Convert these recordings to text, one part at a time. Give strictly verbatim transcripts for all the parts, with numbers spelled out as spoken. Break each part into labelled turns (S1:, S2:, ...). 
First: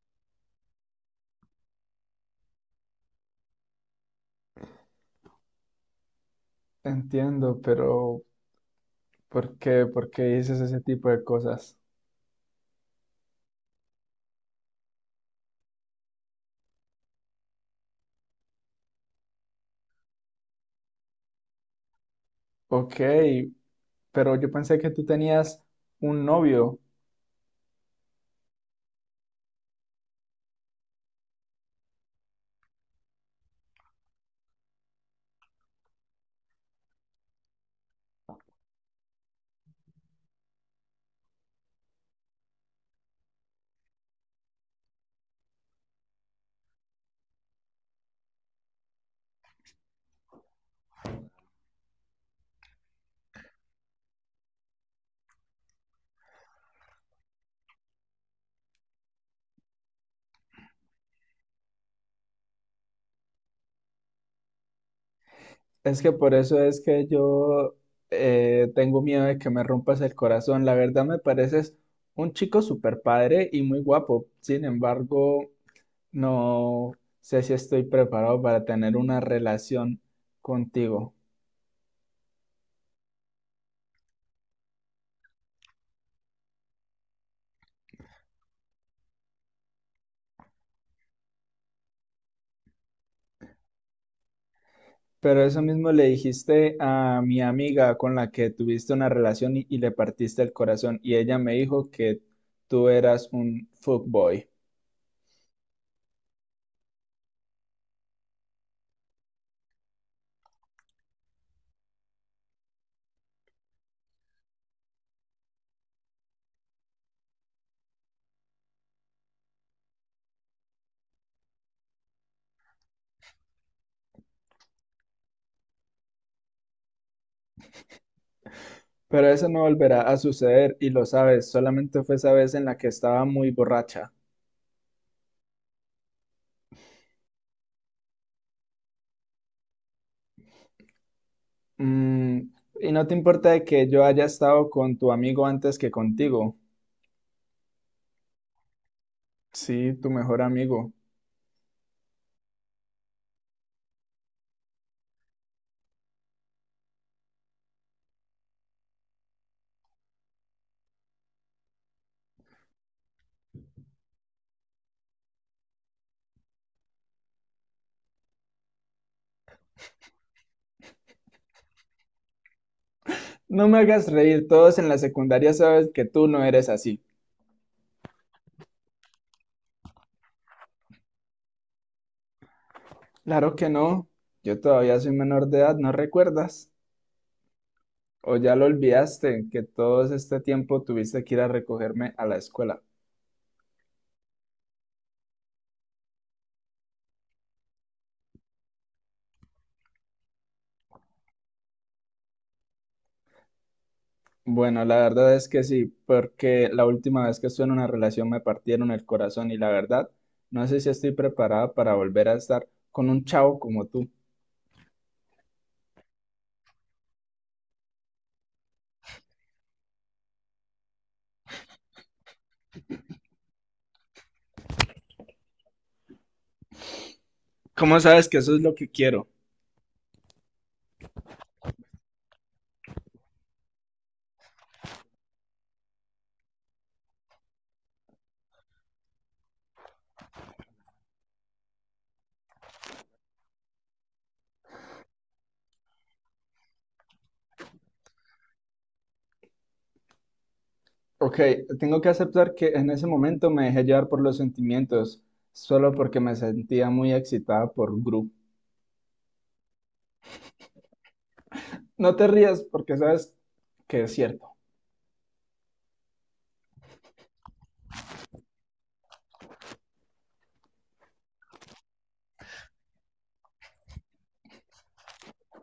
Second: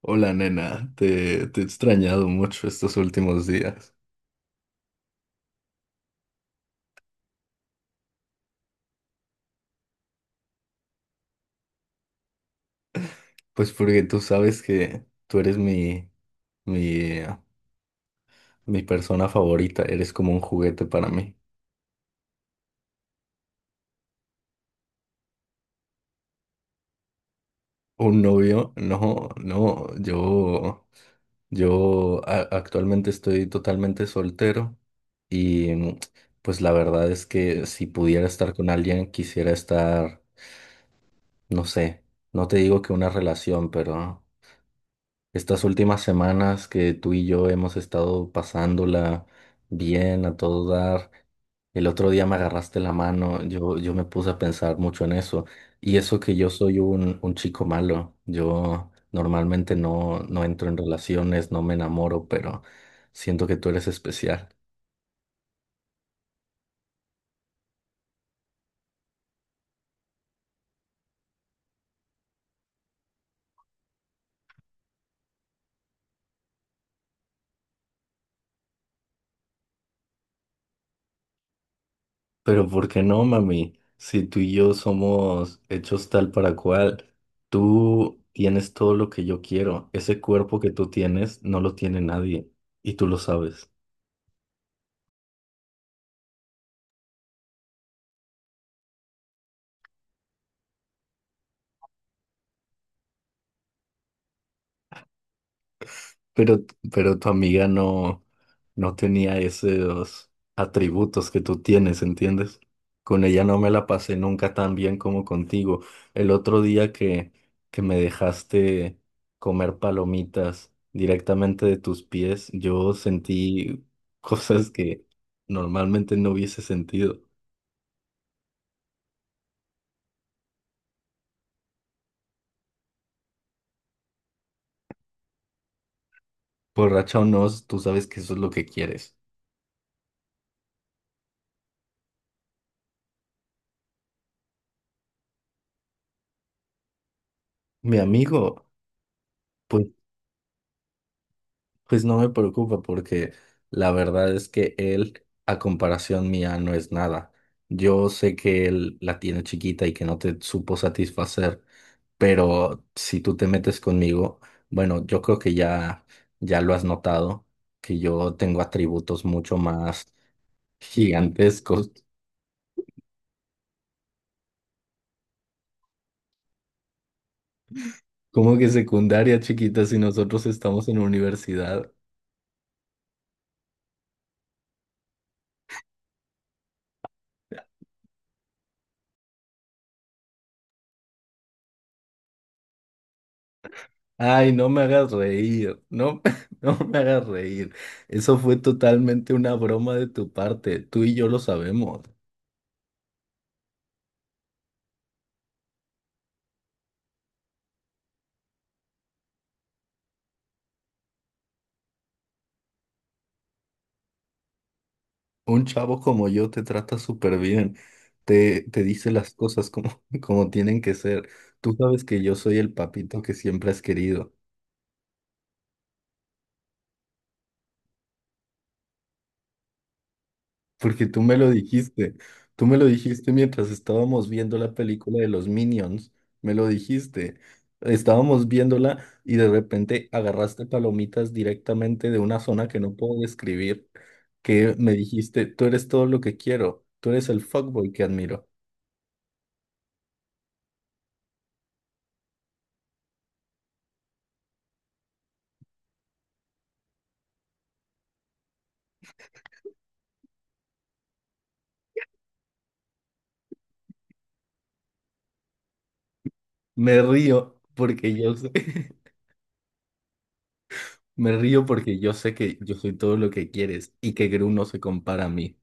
S1: Hola nena, te, te he extrañado mucho estos últimos días.
S2: Entiendo, pero ¿por qué? ¿Por qué dices ese tipo de cosas?
S1: Pues porque tú sabes que tú eres mi, mi, eh, mi persona favorita, eres como un juguete para mí.
S2: Ok, pero yo pensé que tú tenías un novio.
S1: ¿Un novio? No, no, yo, yo a- actualmente estoy totalmente soltero y mm, pues la verdad es que si pudiera estar con alguien, quisiera estar, no sé, no te digo que una relación, pero estas últimas semanas que tú y yo hemos estado pasándola bien a todo dar. El otro día me agarraste la mano, yo, yo me puse a pensar mucho en eso. Y eso que yo soy un, un chico malo, yo normalmente no, no entro en relaciones, no me enamoro, pero siento que tú eres especial.
S2: Es que por eso es que yo eh, tengo miedo de que me rompas el corazón. La verdad me pareces un chico súper padre y muy guapo. Sin embargo, no sé si estoy preparado para tener una relación contigo.
S1: Pero ¿por qué no, mami? Si tú y yo somos hechos tal para cual, tú tienes todo lo que yo quiero. Ese cuerpo que tú tienes no lo tiene nadie y tú lo sabes.
S2: Pero eso mismo le dijiste a mi amiga con la que tuviste una relación y, y le partiste el corazón y ella me dijo que tú eras un fuckboy.
S1: Pero, pero tu amiga no, no tenía esos atributos que tú tienes, ¿entiendes? Con ella no me la pasé nunca tan bien como contigo. El otro día que, que me dejaste comer palomitas directamente de tus pies, yo sentí cosas que normalmente no hubiese sentido.
S2: Pero eso no volverá a suceder y lo sabes, solamente fue esa vez en la que estaba muy borracha.
S1: Borracha o no, tú sabes que eso es lo que quieres.
S2: Mm, y no te importa de que yo haya estado con tu amigo antes que contigo.
S1: Mi amigo. Pues
S2: Sí, tu mejor amigo.
S1: Pues no me preocupa porque la verdad es que él, a comparación mía, no es nada. Yo sé que él la tiene chiquita y que no te supo satisfacer, pero si tú te metes conmigo, bueno, yo creo que ya, ya lo has notado, que yo tengo atributos mucho más gigantescos.
S2: No me hagas reír, todos en la secundaria sabes que tú no eres así.
S1: ¿Cómo que secundaria chiquita si nosotros estamos en universidad?
S2: Claro que no, yo todavía soy menor de edad, ¿no recuerdas? O ya lo olvidaste, que todo este tiempo tuviste que ir a recogerme a la escuela.
S1: Ay, no me hagas reír, no, no me hagas reír. Eso fue totalmente una broma de tu parte, tú y yo lo sabemos.
S2: Bueno, la verdad es que sí, porque la última vez que estuve en una relación me partieron el corazón y la verdad, no sé si estoy preparada para volver a estar con un chavo como tú.
S1: Un chavo como yo te trata súper bien, te, te dice las cosas como, como tienen que ser. Tú sabes que yo soy el papito que siempre has querido.
S2: ¿Cómo sabes que eso es lo que quiero?
S1: Porque tú me lo dijiste, tú me lo dijiste mientras estábamos viendo la película de los Minions, me lo dijiste. Estábamos viéndola y de repente agarraste palomitas directamente de una zona que no puedo describir, que me dijiste, tú eres todo lo que quiero, tú eres el fuckboy que admiro.
S2: Ok, tengo que aceptar que en ese momento me dejé llevar por los sentimientos, solo porque me sentía muy excitada por Gru. No te rías porque sabes que es cierto.
S1: Me río porque yo sé, me río porque yo sé que yo soy todo lo que quieres y que Gru no se compara a mí.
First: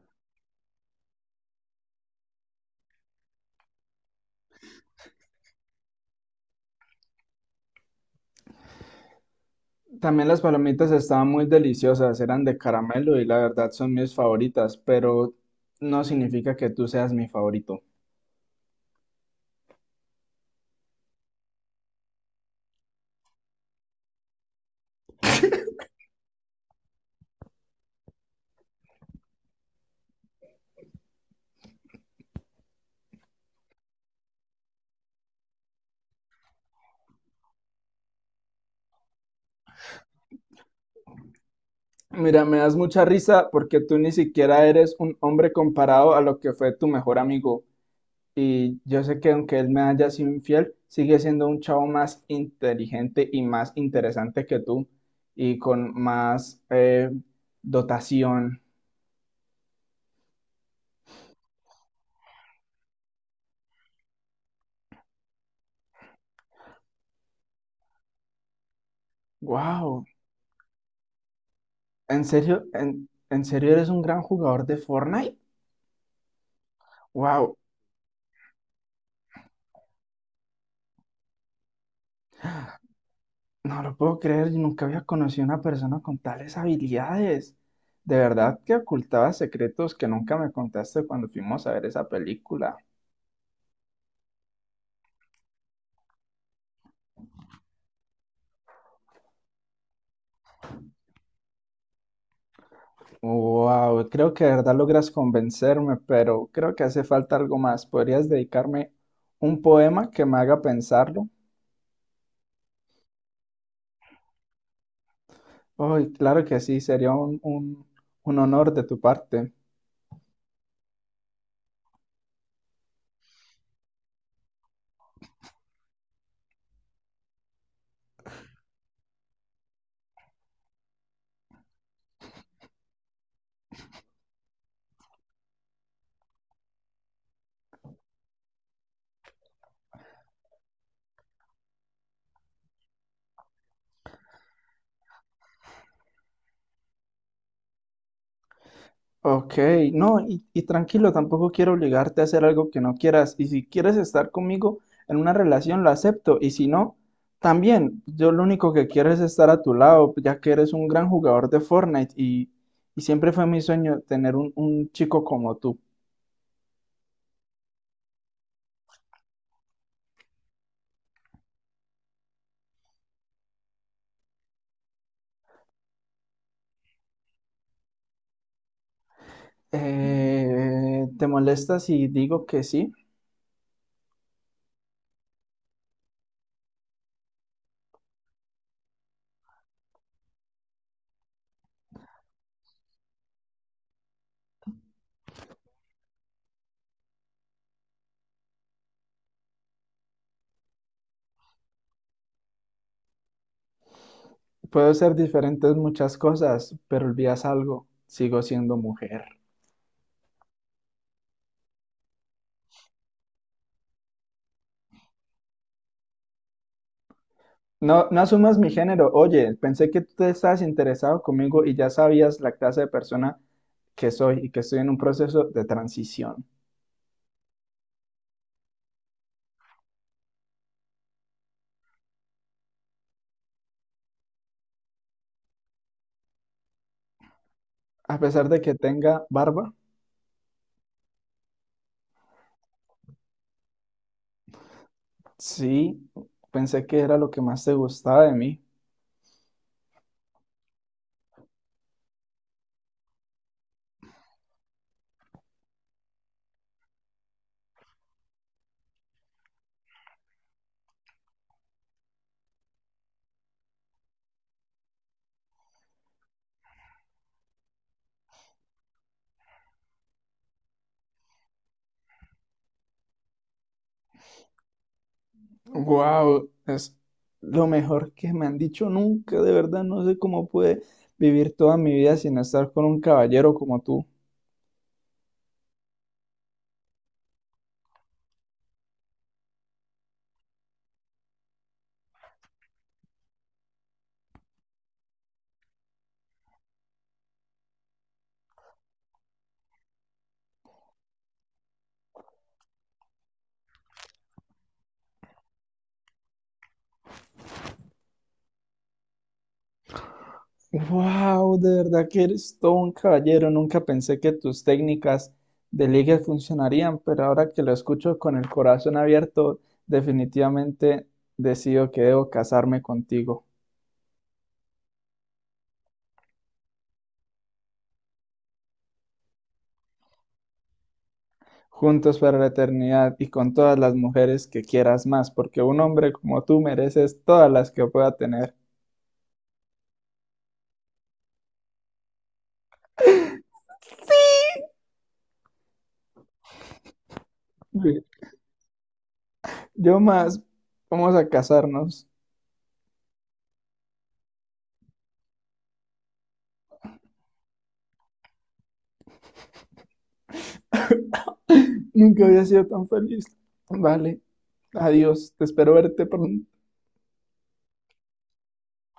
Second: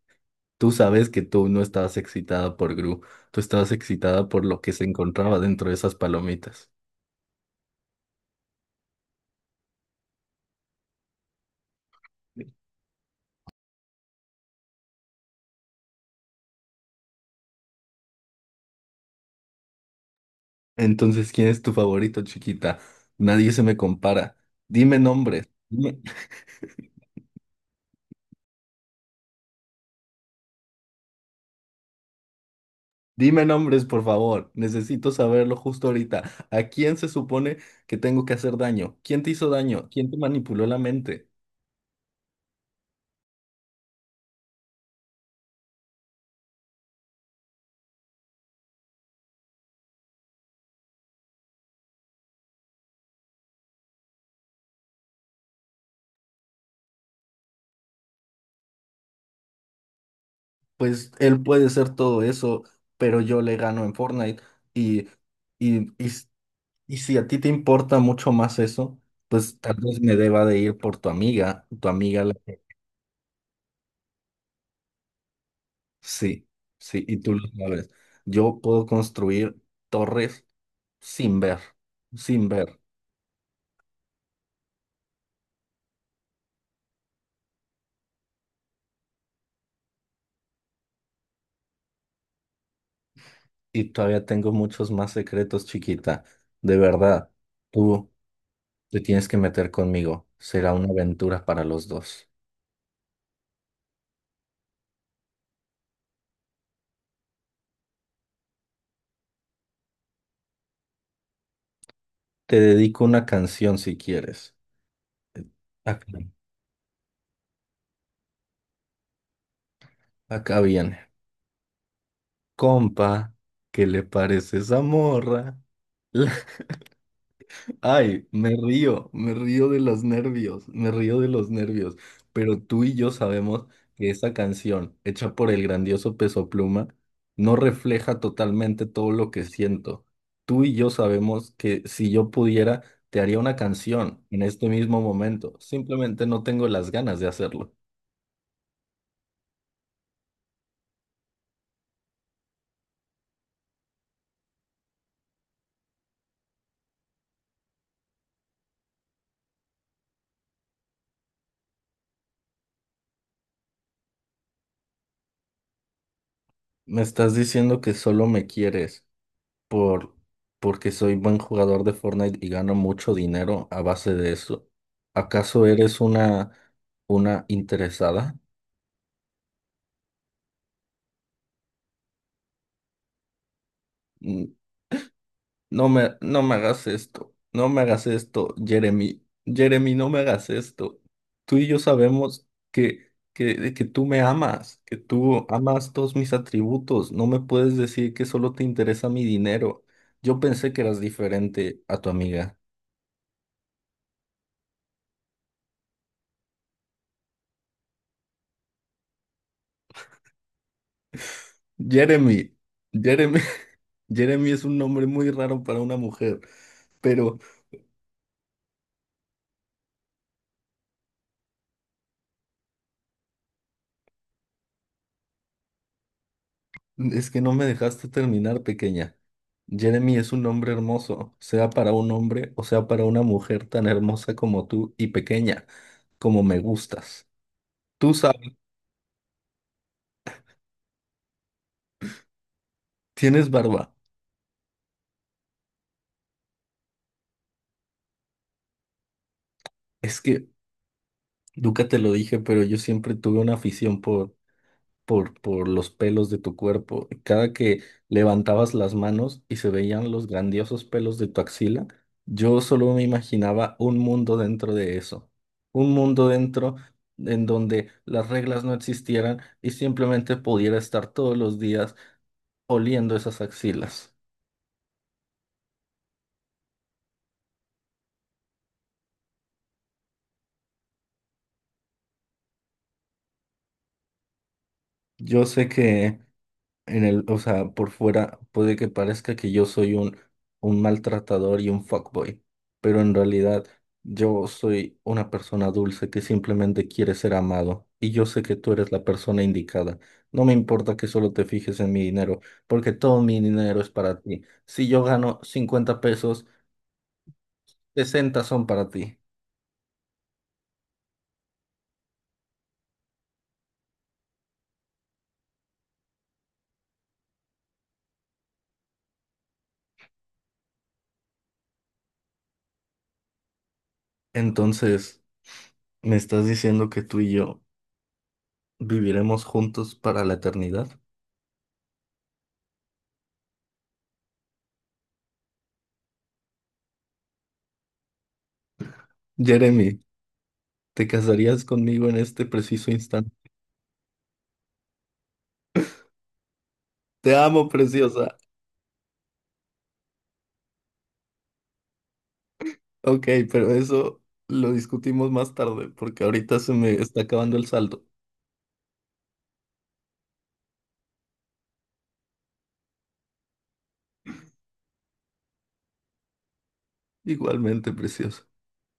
S1: Tú sabes que tú no estabas excitada por Gru, tú estabas excitada por lo que se encontraba dentro de esas palomitas.
S2: También las palomitas estaban muy deliciosas, eran de caramelo y la verdad son mis favoritas, pero no significa que tú seas mi favorito.
S1: Entonces, ¿quién es tu favorito, chiquita? Nadie se me compara. Dime nombres. Dime, dime nombres, por favor. Necesito saberlo justo ahorita. ¿A quién se supone que tengo que hacer daño? ¿Quién te hizo daño? ¿Quién te manipuló la mente?
S2: Mira, me das mucha risa porque tú ni siquiera eres un hombre comparado a lo que fue tu mejor amigo. Y yo sé que aunque él me haya sido infiel, sigue siendo un chavo más inteligente y más interesante que tú y con más eh, dotación.
S1: Pues él puede ser todo eso, pero yo le gano en Fortnite y, y, y y si a ti te importa mucho más eso, pues tal vez
S2: Wow,
S1: me deba de ir por tu amiga, tu amiga
S2: ¿en
S1: la que-
S2: serio? ¿En, en serio eres un gran jugador de Fortnite?
S1: Sí, sí, y tú lo
S2: Wow,
S1: sabes. Yo puedo construir torres sin ver, sin ver.
S2: no lo puedo creer, yo nunca había conocido a una persona con tales habilidades. De verdad que ocultaba secretos que nunca me contaste cuando fuimos a ver esa película.
S1: Y todavía tengo muchos más secretos, chiquita. De verdad, tú te tienes que meter conmigo. Será una aventura para los dos.
S2: Wow, creo que de verdad logras convencerme, pero creo que hace falta algo más. ¿Podrías dedicarme un poema que me haga pensarlo?
S1: Te dedico una canción si quieres.
S2: Ay,
S1: Acá,
S2: claro que sí, sería un, un un honor de tu parte.
S1: acá viene. Compa, ¿qué le parece esa morra? Ay, me río, me río de los nervios, me río de los nervios. Pero tú y yo sabemos que esa canción, hecha por el grandioso Peso Pluma, no refleja totalmente todo lo que siento. Tú y yo sabemos que si yo pudiera, te haría una canción en este mismo momento. Simplemente no tengo las ganas de hacerlo.
S2: Ok, no, y, y tranquilo, tampoco quiero obligarte a hacer algo que no quieras. Y si quieres estar conmigo en una relación, lo acepto. Y si no, también, yo lo único que quiero es estar a tu lado, ya que eres un gran jugador de Fortnite y, y siempre fue mi sueño tener un, un chico como tú.
S1: Me estás diciendo que solo me quieres, por porque soy buen jugador de Fortnite y gano mucho dinero a base de eso. ¿Acaso eres una una interesada?
S2: Eh, ¿te molesta si digo que sí?
S1: Mm, No me no me hagas esto. No me hagas esto, Jeremy. Jeremy, no me hagas esto. Tú y yo sabemos que que que tú me amas, que tú amas todos mis atributos. No me puedes decir que solo te interesa mi dinero. Yo pensé que eras diferente a tu amiga.
S2: Puedo ser diferente en muchas cosas, pero olvidas algo, sigo siendo mujer.
S1: Jeremy, Jeremy. Jeremy es un nombre muy raro para una mujer, pero
S2: No, no asumas mi género. Oye, pensé que tú te estabas interesado conmigo y ya sabías la clase de persona que soy y que estoy en un proceso de transición.
S1: es que no me dejaste terminar, pequeña. Jeremy es un nombre hermoso, sea para un hombre o sea para una mujer tan hermosa como tú y pequeña, como me gustas. Tú
S2: A pesar
S1: sabes,
S2: de que tenga barba,
S1: tienes barba.
S2: sí, pensé que era lo que más te gustaba de mí.
S1: Es que nunca te lo dije, pero yo siempre tuve una afición por por, por los pelos de tu cuerpo. Cada que levantabas las manos y se veían los grandiosos pelos de tu axila, yo solo me imaginaba un mundo dentro de eso. Un mundo dentro en donde las reglas no existieran y simplemente pudiera estar todos los días oliendo esas axilas.
S2: Wow, es lo mejor que me han dicho nunca. De verdad, no sé cómo pude vivir toda mi vida sin estar con un caballero como tú.
S1: Yo sé que En el, o sea, por fuera puede que parezca que yo soy un, un maltratador y un fuckboy, pero en realidad yo soy una persona dulce que simplemente quiere ser amado y yo sé que tú eres la persona indicada. No me importa que solo te fijes en mi dinero, porque todo mi dinero es para ti. Si yo gano cincuenta pesos, sesenta son para ti.
S2: Wow, de verdad que eres todo un caballero. Nunca pensé que tus técnicas de ligue funcionarían, pero ahora que lo escucho con el corazón abierto, definitivamente decido que debo casarme contigo.
S1: Entonces, ¿me estás diciendo que tú y yo viviremos juntos para la eternidad?
S2: Juntos para la eternidad y con todas las mujeres que quieras más, porque un hombre como tú mereces todas las que pueda tener.
S1: Jeremy. ¿Te casarías conmigo en este preciso instante? Te amo,
S2: Sí.
S1: preciosa.
S2: Yo más, vamos a casarnos.
S1: Ok, pero eso lo discutimos más tarde porque ahorita se me está acabando el saldo.
S2: Nunca había sido tan feliz. Vale, adiós, te espero verte pronto.
S1: Igualmente, preciosa.